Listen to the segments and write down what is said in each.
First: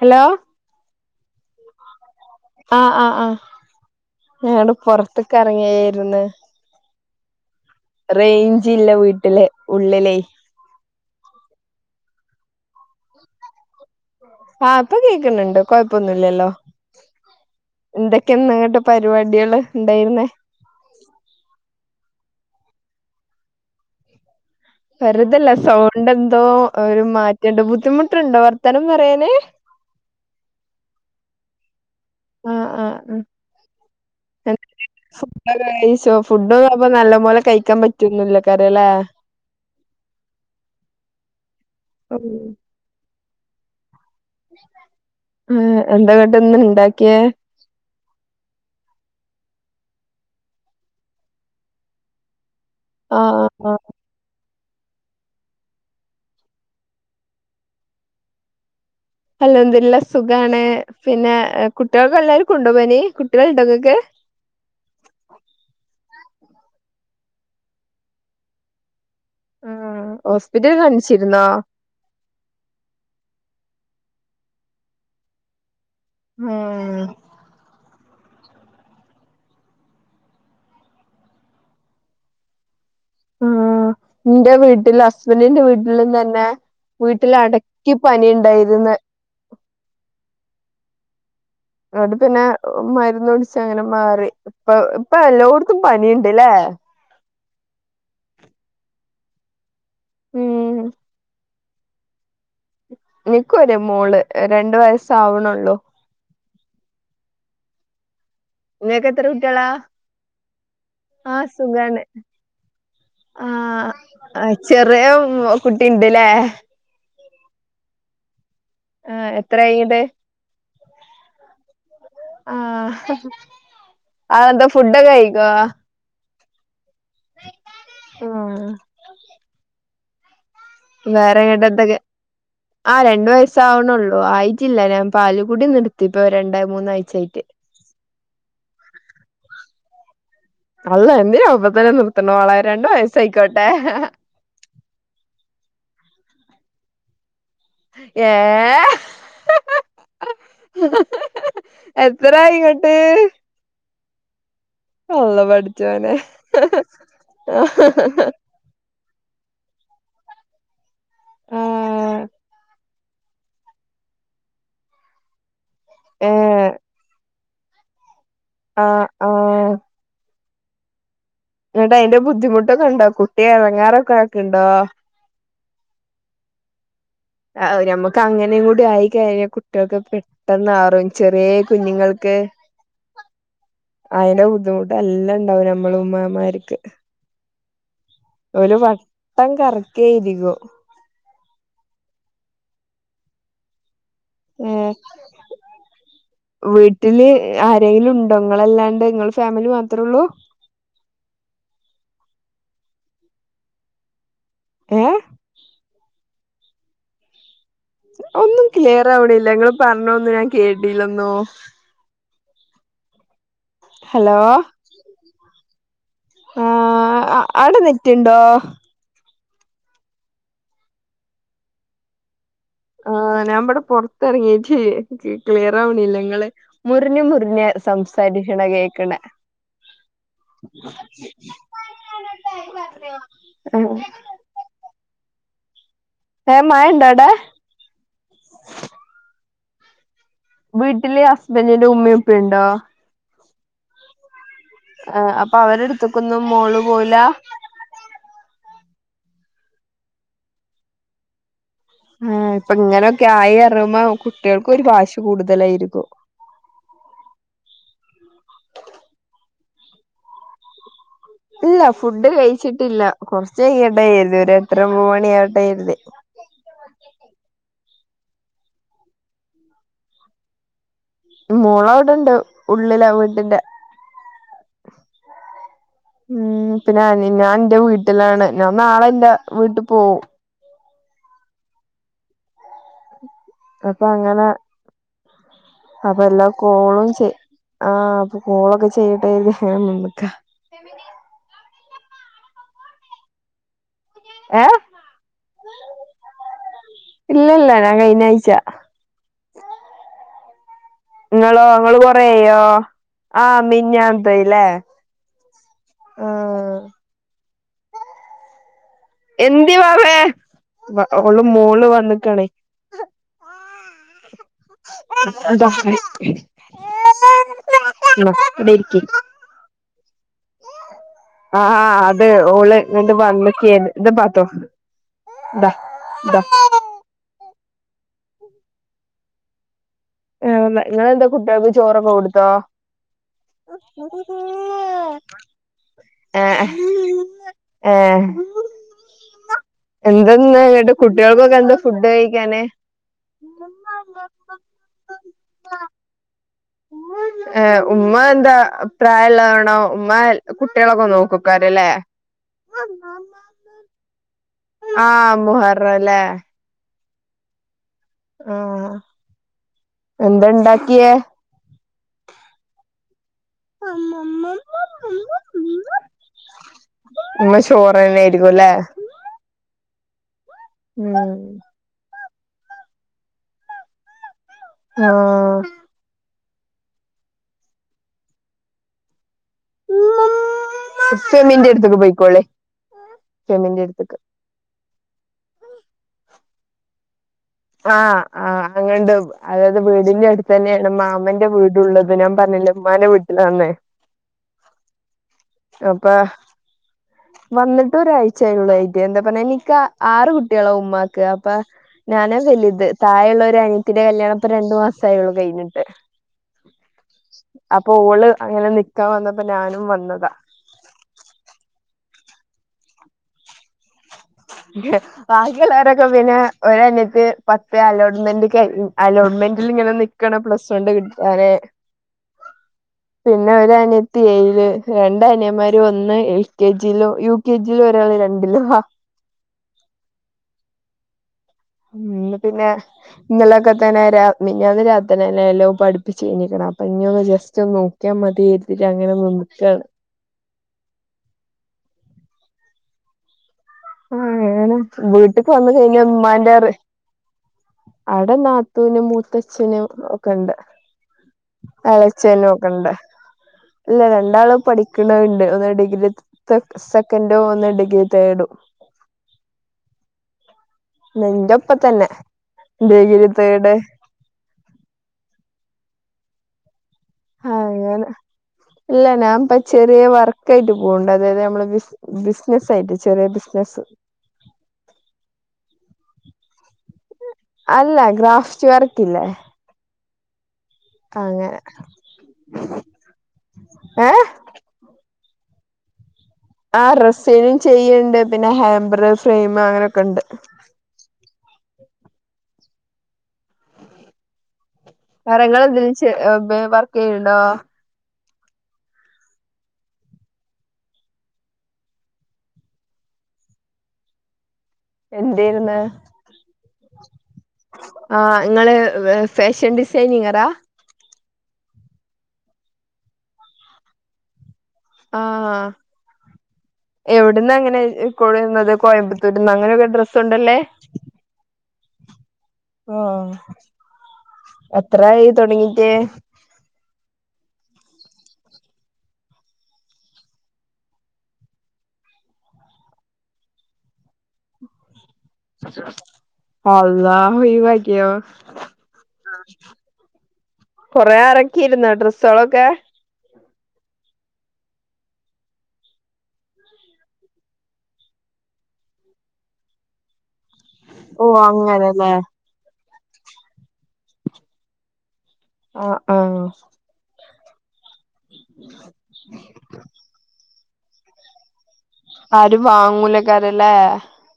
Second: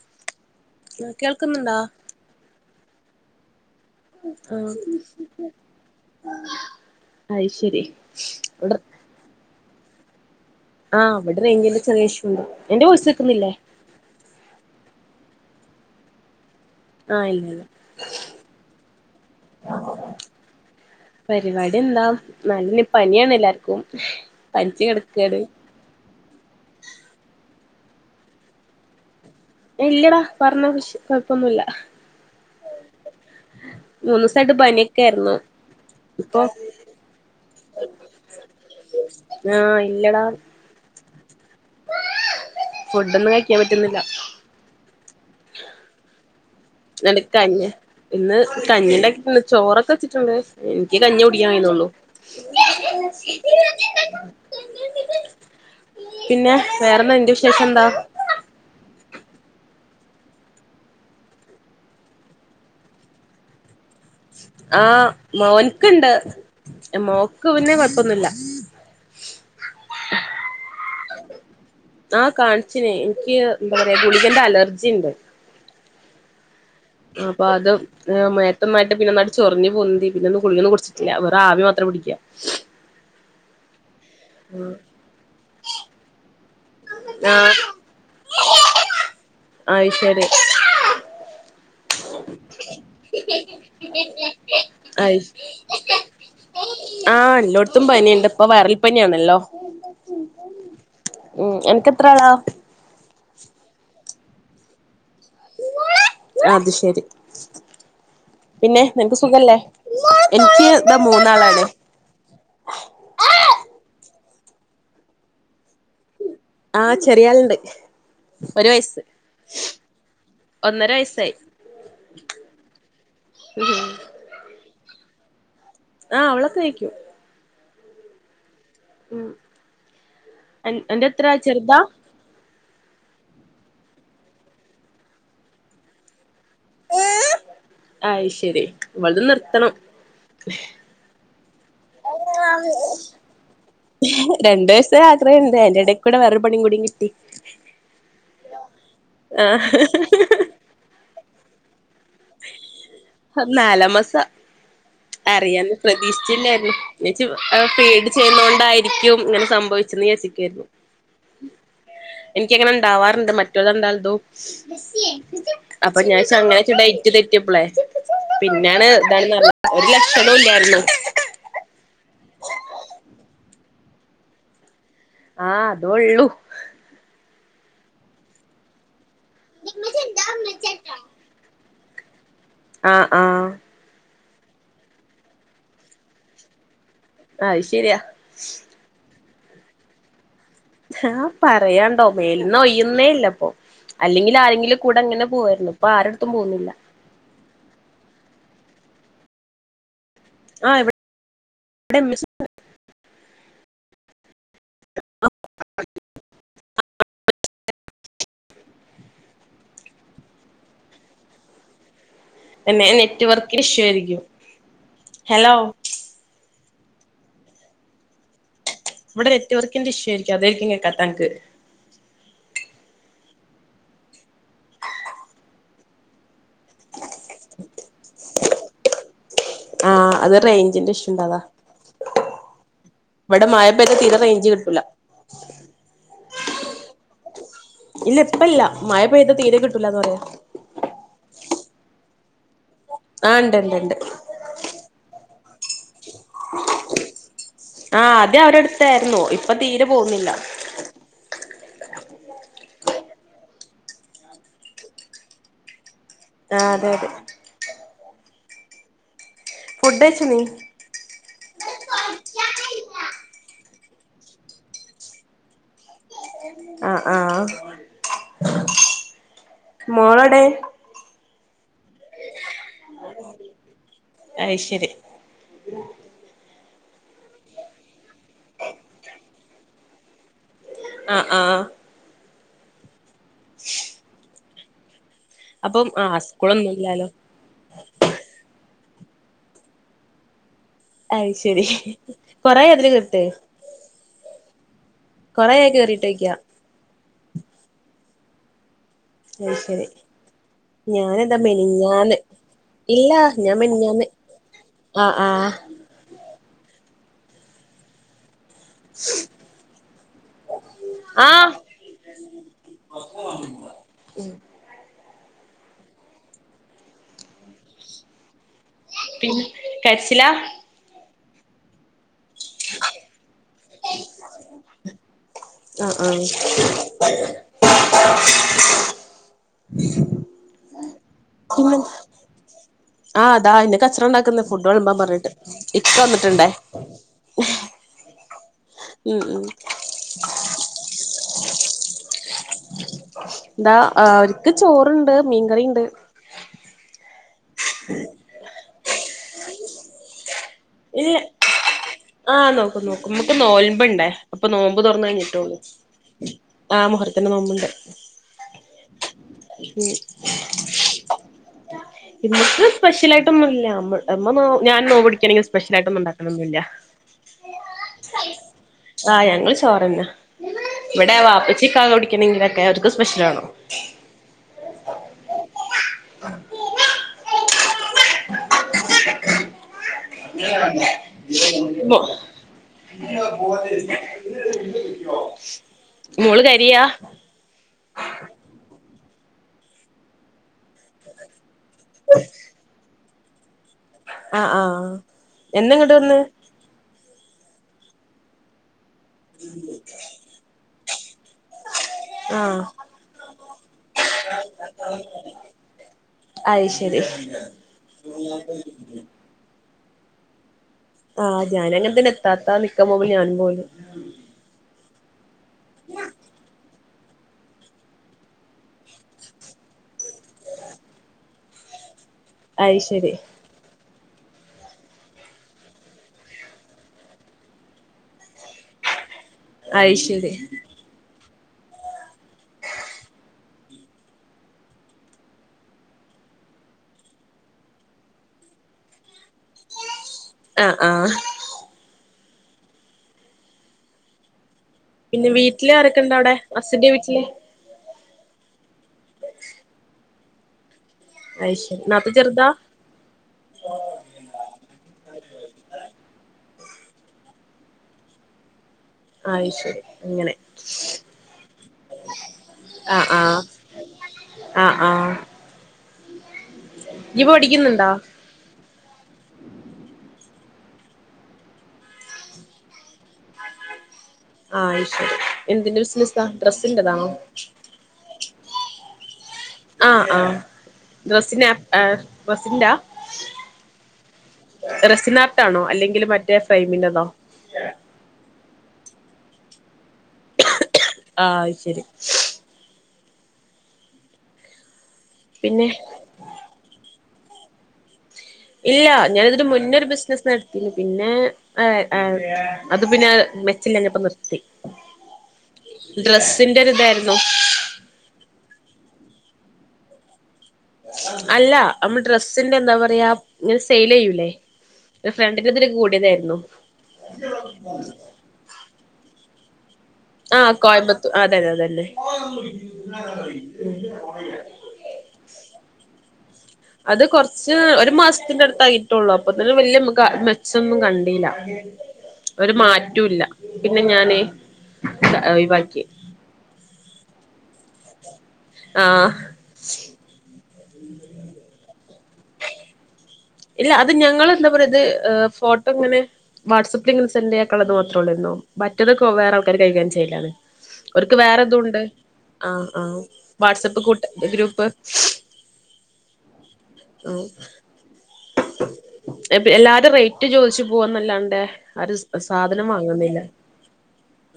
Hello കേൾക്കുന്നുണ്ടാ ആഹ് ആഹ്ആഹ് ഞാൻ ആഹ് പുറത്തക്ക് ഇറങ്ങിയായിന്ന് അയ് ശെരി റേഞ്ച് ഇല്ല വീട്ടിലെ ഉള്ളിലേ ആഹ് അവിടെ റേഞ്ച്ന്റെ ചെറിയ ഇഷു ഉണ്ട് എന്റെ വോയിസ്‌ കേൾക്കുന്നില്ലേ ആഹ് ഇപ്പൊ കേൾക്കുന്നുണ്ട് കൊഴപ്പൊന്നുല്ലല്ലോ ആഹ് ഇല്ല ഇല്ല എന്തൊക്കെ ഇന്ന് പരിപാടികള് ഉണ്ടായിരുന്നേ പരിപാടി എന്താ നല്ല പനിയാണ് എല്ലാർക്കും പനിച്ച് കിടക്കാണ് വെറുതല്ല സൗണ്ട് എന്തോ ഒരു മാറ്റേണ്ട് ബുദ്ധിമുട്ടുണ്ടോ വർത്തനം പറയാന് ഇല്ലടാ പറഞ്ഞ കൊഴപ്പൊന്നു മില്ല ആഹ് ആഹ് മൂന്ന് ദിവസായിട്ട് അഹ് പനിയൊക്കെ ആയിരുന്നു ഫുഡൊക്കെ കഴിച്ചോ ഇപ്പൊ ഫുഡൊന്നും അപ്പ നല്ല പോല്ലേ കഴിക്കാൻ പറ്റുന്നില്ലായികാര്യം അല്ലെ ആ ഇല്ലടാ ഉ ഫുഡൊന്നും കഴിക്കാൻ പറ്റുന്നില്ല ആ എന്താ ഇന്ന് ഉണ്ടാക്കിയെ എനക് കഞ്ഞിയ ഇന്ന് കഞ്ഞി ഇണ്ടാക്കിണ് ചോറൊക്കെ വെച്ചിട്ണ്ട് എനിക്ക് കഞ്ഞ്യേ കുടിക്കാൻ കഴിയുന്നുള്ളു. ആഹ് ആഹ് ഉ [inaudible] പിന്നെ വേറെന്താ നിന്റെ വിശേഷം എന്താ? അൽഹംദുലില്ലാഹ് സുഖാണ് പിന്നെ കുട്ട്യാൾക്ക് എല്ലാർക്കുംണ്ടോ പനി കുട്ട്യാള്ണ്ടോ ഇങ്ങക്ക്? ആഹ് മോൻക്ക്ണ്ട് മോക്ക് പിന്നെ കൊഴപ്പൊന്നുല്ല. ആഹ് ഹോസ്പിറ്റൽ കാണിച്ചിരുന്നോ? ആഹ് കാണിച്ചിനി എൻക്കി എന്താ പറയാ ഗുളികന്റെ അലർജിണ്ട്. ആഹ് അപ്പൊഅതും ഏഹ് മേതോന്നായിട്ട് പിന്നൊന്നായ്ട്ട് ചൊറിഞ്ഞു പൊന്തി പിന്നും കുളികന്നും കുടിച്ചിട്ടില്ല വേറ ആവി മാത്രം പിടിക്ക്യ. ആഹ് ഇന്റെ വീട്ട്ലും ഹസ്ബന്റിന്റെ വീട്ടിലും തന്നെ വീട്ടില് ആഹ് അടക്കി പനി ഇണ്ടായിര്ന്ന്. ആത് ശരി. ഇങ്ങട്ട് പിന്നെ മരുന്ന് കുട്ച്ചങ്ങനെ മാറി ഇപ്പ ഇപ്പ അയ് എല്ലോട്ത്തും പനിണ്ട്ല്ലേ? ആഹ് എല്ലാട്‌ത്തും പനിണ്ട് ഇപ്പൊ വൈറൽ പനി ആണല്ലോ. ഉം ഉം. ഉ അൻക്ക് എത്ര ആളാ? ഇൻക് ഒര് മോള് രണ്ട് വയസ്സ ആ വ്ണള്ളൂ. അത് ശരി. പിന്നെ ഇങ്ങക്ക് നിനക്ക് എത്ര സുഖല്ലേ? കുട്ട്യാളാ? എനിക്ക് ഇതാ മൂന്നാളാണ്. [unintelligible] ആഹ് ചെറ്യാ കുട്ടിണ്ട്ല്ലേ? ആഹ് ചെറ്യാളുണ്ട്. ഒരു വയസ് ആഹ് എത്രായി ന്നട്ട്? ഒന്നര വയസായി. ആഹ് അതെന്ത ഫു ഡൊക്കെ കഴിക്കോ? ആഹ് അവളൊക്കെ കഴിക്കും. ആഹ്. ഉം അന്റെ എത്ര ചെർതാ? [inaudible] ആഹ് രണ്ട് വയസ്സാവണൊള്ളൂ ആയിട്ടില്ല ഞാൻ പാല്കുടി നിർത്തി ഇപ്പൊ രണ്ട മൂന്നാഴ്ച ആയിട്ട്. അത് ശരി ഇവൾത് നിർത്തണം. അല്ലാഹ് എന്തിനാ ഇപ്പോ തന്നെ നിർത്തണമളെ രണ്ടു വയസ്സ് അയിക്കോട്ടെ. രണ്ടു വയസ്സ് ആഗ്രഹണ്ട് അയിന്റെ ടേക്കൂടെ വേറെ പണീം കൂടി കിട്ടി. ഏഹ് ആഹ് എത്രായിങ്ങട്ട്? നാലാമാസാ. അള്ളാ അറിയാണ്ട് പടച്ചോനെ പ്രതീക്ഷിച്ചില്ലായിരുന്നുച് ഫീഡ് ചെയ്യുന്നോണ്ടായി രിക്കും ഇങ്ങനെ സംഭവിച്ചെന്ന് വിചാരിക്കെനി. ആ ഇനിക്ക്ങ്ങനെ ഇണ്ടാവാറ്ണ്ട് മറ്റൊ ളത് രണ്ടാൾത്തും. അപ്പൊ ഞാൻ ഏ [unintelligible] തെറ്റ്യപ്ലെ ആ പിന്നെണ് ആ ഇതാണ് ലക്ഷണോം ഇല്ലായിരുന്നു. എന്നിട്ട് അയ്ന്റെ ബുദ്ധിമുട്ടൊക്കെ ഉണ്ടോ കുട്ടി എടങ്ങാറൊക്കെ ആക്ക്ണ്ടോ? ആഹ് അതൊള്ളു. ആഹ് നമ്മുക്ക് അങ്ങനെയും കൂടി ആയി കഴിഞ്ഞാ കുട്ട്യൾക്ക് പെട്ടെന്നറിം ചെറ്യേ കുഞ്ഞുങ്ങൾക്ക്. ആഹ് ആഹ്. അയിന്റെ ബുദ്ധിമുട്ട് എല്ലാം ഉണ്ടാവും ഞമ്മള ഉമ്മാമാർക്ക് അയ്ശേരിയാ ഇന്നേ വട്ടം കറക്കയിരിക്കും ആഹ് പറയാണ്ടോ മേൽന്നു ഒയ്യുന്നേ ഇല്ലപ്പോ അല്ലെങ്കി ഇല്ല ആരെങ്കിലും ഏ കൂടെ അങ്ങനെ പോയിരുന്നു പ്പൊ ആരടത്തും പോകുന്നില്ല വീട്ടില് ആരെങ്കിലും ണ്ടോ നിങ്ങളല്ലാണ്ട് നിങ്ങൾ ഫാമിലി മാത്രെ ള്ളൂ ആഹ് ഇവിടെ ഇമ്മച് [unintelligible] [inaudible] ഒന്നും ക്ലിയർവണില്ല ങ്ങള് പറഞ്ഞൊന്നും ഞാൻ കേട്ടില്ലെന്നു. പിന്നെ നെറ്റ് വർ ഹലോ ആഹ് അവിടെനെറ്റ് ണ്ടൊ ഇവിടെ നെറ്റവർക്കിന്റെ ഇഷുവാ യിരിക്കും അതായിരിക്കും കേക്കാത്തൻക് ആഹ് ഇവിടെ പൊറത്തിറങ്ങീട്ട് ക്ലിയർ ആവണില്ല നിങ്ങളെ മുറിഞ് മുറിഞ് സംസാരിക്കണ കേക്കണ ആഹ് അത് റേഞ്ചിന്റെ ഇഷ്യുണ്ട് അതാ ഇവിടെ മയപെയ്ത തീരെ റേഞ്ച് കിട്ടൂല ഏ മയൊണ്ടോ അടെ ഇല്ല പ്പല്ല മഴ പെയ്ത തീരെ കിട്ടൂല ന്ന് പറയാ വീട്ടില് ഹസ്ബന്റിന്റെ ഉമ്മീം ഉപ്പി ണ്ടോ? ആ ണ്ട്ണ്ട് ണ്ട് അപ്പൊ അവരെടുത്തക്കൊന്നും മോള് പോവൂല ആഹ് ആദ്യം അവരെ അടുത്തായിരുന്നു ഇപ്പൊ തീരെ പോവുന്നില്ല ആഹ് ഇപ്പ ഇങ്ങനൊക്കെ ആയി പറീം മ്പോ കുട്ടികൾക്കും ഒരു വാശി കൂടുതലായിരിക്കും ആഹ് അതെ അതെ ഫുഡ്ച്ച നീ ഇല്ല ഫുഡ് കഴിച്ചിട്ടില്ല കുറചയ്യട്ടെ ര്തി ഒരട്ടരഒമ്പത് മണി ആവട്ടൊയിരുതി ആഹ് ആഹ് മോളോടെ മോള അവിടെണ്ട് ഉള്ളില വീട്ടിന്റെ അയ്ശെരി ഉം പിന്നെ ഞാൻ എന്റെ വീട്ടിലാണ് ഞാൻ നാളെല്ല വീട്ടിൽ പോവും ആഹ് ആഹ് അപ്പൊങ്ങനെ അപ്പം അപ്പ ആഹ് എല്ലാ സ്കൂളൊന്നും ഇല്ലാലോ കോളും ചെയ ആഹ് അപ്പൊ കോളൊക്കെ ചെയ്ട്ടെതി അങ്ങനെ നിക്ക അയ് ശരി കൊറ അതില് കട്ട ഏഹ് കൊറയക്ക കയറിയിട്ട്യ്ക്കാ ഇല്ലല്ല ഞാൻ കഴിഞ്ഞ ആഴ്ച അയ്ശരി ഞന്താ ഇങ്ങളോ ഇങ്ങള് മെനിഞ്ഞാന് കൊറേയായോ ഇല്ല ഞാൻ ആഹ് മെനിഞ്ഞാന് മിഞ്ഞാന്നത്തേല്ലേ ആഹ് ആഹ് ആഹ് എന്തി വാവേ അവഓള് മോള് വന്നക്കണേ അപ്പ [unintelligible] [unintelligible] പിന്നെ കര്ച്ചില? ആഹ് ത് ത് ഓള് ങ്ങട്ട് വന്നക്കേനി അ [inaudible] [inaudible] ആഹ് ന്താ ഇങ്ങളെന്താ കുട്ട്യെക്ക് പിന്നെ ചോറൊക്കെ കൊട്ത്തോ? ആഹ് താ അയ്ന് കച്ചറണ്ടാക്ക്ന്ന് ഫുഡ് വെൾമ്പൻ പർഞ്ഞ്ട്ട് ഇപ്പ വന്നിട്ട്ണ്ടേ. ഏഹ് ഏഹ് ഉം ഉം എന്തന്ന്ങ്ങട്ട് കുട്ടികൾക്കൊക്കെന്താ ഫുഡ് കഴിക്കാന്? താ ആവര്ക്ക് ചോറ്ണ്ട് മീൻകറിയണ്ട്. ഏഹ് ഉമ്മ എന്താ പ്രാരായള്ളാണോ ഉമ്മ ഹെ കുട്ട്യേളൊക്കെ ഇല്ല നോക്കൊക്കാരല്ലേ. ക്ക് നോൽമ്പ്ണ്ടേ അപ്പൊ നോമ്പ് തൊർന്നഴിഞ്ഞിട്ടൊള്ളൂ മുഹറല്ലേ ആഹ് മുഹറത്തിന്റെ നോമ്പ്ണ്ട്. ആഹ് എന്താ ണ്ടാക്ക്യേ? ഇന്ന്ക്ക് സ്പെഷ്യലായിട്ടൊന്നുല്ല അമ്മ അമ്മ നോ ഞാൻ നോമ്പ്ടിക്കണെങ്കി സ് ഇന്ന് ചോറെന്നേര്ക്കുല്ലേ. ആഹ് ഞങ്ങൾ ചോറെന്നെ ഇവടെ ഉം വാപ്പച്ചിക്ക കുടിക്കണെങ്കിലൊക്കെ അവര്ക്ക് സ്പെഷ്യലാണം. ആഹ് ഫെമിന്റെ മോ അടുത്തേക്ക് പോയിക്കോളി ഫെമിന്റെ അടുത്തേക്ക് മോള് കരിയ? ആഹ് ആഹ് അങ്ങണ്ടും അതായത് വീടിന്റെ അട്ത്തെന്നെണ് മാമന്റെ വീ ട്ള്ളത് ഞാം പർഞ്ഞില്ലേ ഇമ്മാൻ്റെ വീട്ടിലാന്ന്. ആഹ് ആഹ്. എന്നാങ്ങട്ട് വന്ന്? വന്ന്ട്ട് ഒരാഴ്ചയൊള്ളു അയിറ്റ് എന്താ പർഞ്ഞ എനിക്ക ആറ് കുട്ട്യേള ഉമ്മാക്ക് അപ്പ ഞാന് ആഹ് വെല്ത് തായള്ളൊരനിയത്തിന്റെ കല്യാണം ഇപ്പ രണ്ടു മാസായൊള്ളൂ കഴിഞ്ഞിട്ട്. അയ് ശരി അപ്പൊള് അങ്ങനെ നിക്കാ വന്നപ്പോ ഞാനും വന്നതാ. ആഹ് ഞാനു അങ്ങൻ തെന്നെ ഇത്താത്ത നിക്ക പോവുമ്പോ ഞാനും പോയത്. [unintelligible] ബാക്കിള്ളരൊക്കെ പിന്നെ ഒരനിയത്തി പത്ത് അലോട്ട്മെൻ്റ് കയ് അലോട്ട്മെൻ്റിലി ങ്ങനെ നി ക്കാണ് പ്ലസ് വണ്ണ് കി [unintelligible] അയ് ശെരി. പിന്നെ ഒരു അനയത്തി ഏഴില് രണ്ട് അനയന്മാർ ഒന്ന് എൽ കെ ജിലോ യു കെ ജില് ഒരാള് രണ്ടിലും ഹ അയ് ശെരി ഉം ഇന്ന് പിന്നെ ഇന്നലൊക്കെ തന്നെ രാ മിഞ്ഞാന്ന് രാത്രി ഞാ നല്ലോം പഠിപ്പിച്ചീനി സലാത്ത് ങ്ങനെ ജസ്റ്റൊനോ നക്കാ മതി എരുതിട്ട് അങ്ങനെ മൻസിലാവൂല ആഹ് ആഹ് അങ്ങനെണ് വീട്ട്ക്ക് വന്ന് കഴിഞ്ഞ ഇമ്മാന്റെറ് ൻ്റെ വീച്ച്ല് അവടെ നാത്തൂനും മൂത്തച്ഛനും ഒക്കെ ണ്ട്. അയ് ശരി നാത്തൂൻ ചെറുതാ എളച്ചനൊക്കെണ്ട്. ഇല്ല രണ്ടാള് പഠിക്ക്ണെണ്ട് ഒന്ന് ഡിഗ്രി തെ സെക്കൻഡും ഒന്ന് ഡിഗ്രി തേഡ്. അയ് ശെരി അങ്ങനെ. നിന്റെ ഒപ്പ തന്നെ ആഹ് ഡിഗിരി ആഹ് തേട് ആഹ് ആഹ് ഇയ്യ് ഇപ്പോ പഠിക്കുന്നുണ്ടോ അങ്ങനെ ഇല്ല ഞാൻ ഇപ്പ ചെറിയ വർക്കായിട്ട് പോകണ്ട് അതായത് നമ്മള് ബിസ് ബിസിനസ് ആയിട്ട് ചെറിയ ബിസിനസ്സ് ആഹ് അതുശെരി എന്തിന്റെ ബിസിനസാ ഡ്രസ്സിന്റെതാണോ അല്ല ഗ്രാഫ്റ്റ് വർക്ക് ഇല്ലേ ആഹ് ആഹ് ഡ്രസിന ഡ്രസിന്റാ ഏ റെസിനാർട്ടാണോ അല്ലെങ്കിൽ മറ്റ ആഹ് റെസൈനും ചെയ്യണ്ട് പിന്നെ ഹാമ്പർ ഫ്രെയിം അങ്ങനെയൊക്കെ ഉണ്ട് ആഹ് അത്ശരി മരങ്ങൾ പിന്നെ എന്തന്ലും ചെ വർക്ക് ചെയ്യണ്ടോ ഇല്ല ഞാന ഇതിനു മുന്നൊരു ബിസിനസ്സ് നടത്തിനി പിന്നെ ആഹ് ആഹ് അത് പിന്നെ മെച്ചിലഞപ്പ നിർത്തി എന്തായിരിന്ന് ഡ്രെസ്സിന്റെ രുതാരുന്നു ആഹ് ഇങ്ങള് ഫാഷൻ ഡിസൈനിങ്ങറാ അല്ല നമ്മള് ഡ്രസ്സിന്റെ എന്താ പറയാ ഇങ്ങനെ സെയിൽ ചെയ്യൂല്ലേ ആഹ് എവിടന്ന് എങ്ങനെയായി കൊഴുന്നത് കോയമ്പത്തൂർന്ന് അങ്ങനെയൊക്കെ ഡ്രസ് ആഹ് കോയമ്പത്തൂർ അതന്നെ അതന്നെ ആഹ് എത്രായി തുടങ്ങിട്ടേ അത് കൊറച്ച് ഒരു മാസത്തിന്റെ അടുത്തായിട്ടള്ളൂ അപ്പൊതന്ന് വല്യയ മ്മക്ക മെച്ചൊന്നും കണ്ടില്ല ഒരു മാറ്റല്ല പിന്നെ ഞാന് ഈ അല്ലഹുഒഴിവാക്കിയോ ആഹ് കൊറെ ഇറക്കിയിരുന്ന ഡ്രസ്സോളൊക്കെ ഇല്ല അത് ഞങ്ങൾ എന്താ പറയത് ഫോട്ടോ ഇങ്ങനെ വാട്സആപ്പിൽ ഇങ്ങനെ സെന്റ് ചെയ്യാക്കുള്ളത്ത്രേള്ളർന്നു മറ്റതൊക്കെ വേറെ ആൾക്കാര് കൈകാര്യം ചെയ്യലാണ് ഓർക്ക് ഓ വേറെതും ഉണ്ട് അങ്ങനെല്ലേ ആഹ് ആഹ് വാട്സആപ്പ് കൂട്ട ഗ്രൂപ്പ് ആഹ് ആഹ് എല്ലാരും റേറ്റ് ചോയ്ച്ച് പോവന്നല്ലാണ്ടേ ആരും സ് ആരും വാങ്ങൂലേ കാരല്ലേ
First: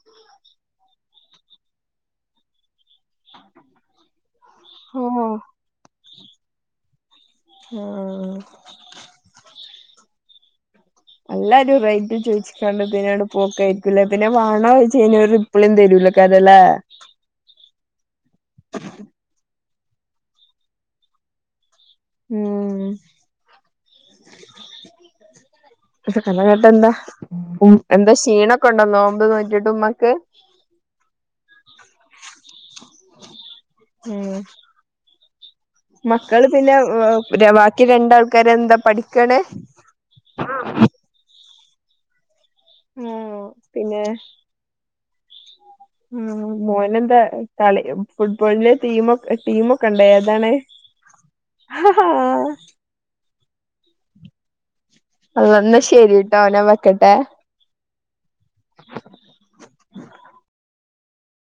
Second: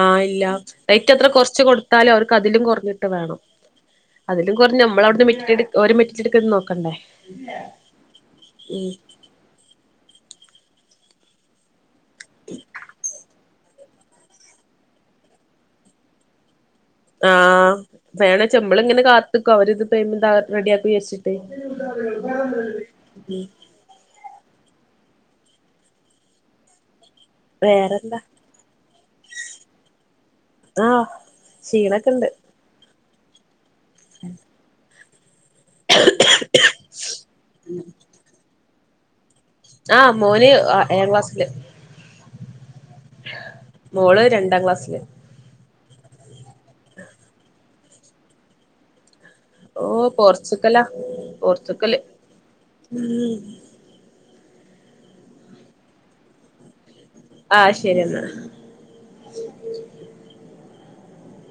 ആഹ് ഇല്ല റേറ്റ് എത്ര കുറച്ച് കൊടുത്താലും അവർക്ക് അതിലും കുറഞ്ഞിട്ട് വേണം അതിലും കൊറഞ് നമ്മള അവിടുന്ന് ആഹ് മെറ്റിെടു ഒരു മെറ്റിട്ടെടുക്കന്ന് നോക്കണ്ടേ ആഹ് ഉം എല്ലാരും റേറ്റ് ചോയ്ച്ച്ക്കാണ്ട് പിന്നട്ട് പോക്കായിരിക്കും പിന്നെ വാണോയ്ച്ചയിഞ്ഞ ഒരു റിപ്ലൈ തരൂലേകാരം ല്ലേ ആഹ് വേണോച്ചമ്മള് ങ്ങനെ കാത്ക്കും അവരിത് പേയ്മെന്റ് റെഡിയാക്കി വിജാരിച്ച് [inaudible] കണ കട്ട എന്താ ഉം എന്താ വേറെന്താ ക്ഷീണൊക്കെ ഉണ്ടോ നോമ്പോ നോറ്റിട്ട് ഉമ്മക്ക് ആഹ് ക്ഷീണൊക്കെണ്ട് ഉം മക്കള് പിന്നെ ബാക്കി രണ്ടാൾക്കാര് എന്താ പഠിക്കാണ് ആഹ് മോന് ഏഴാം ക്ലാസ്സില് പിന്നെ മോള് രണ്ടാം ക്ലാസ്സില് ഉം മോനെന്താ കളി ഫുട്ബോളിന്റെ ടീമ ടീമൊക്കെണ്ടോ ഓഹ് ഏതാണ് പോർച്ചുഗലാ ഉം [unintelligible] ശരിട്ടോ ഞാൻ വെക്കട്ടെ ആഹ് ശരിഎന്നാ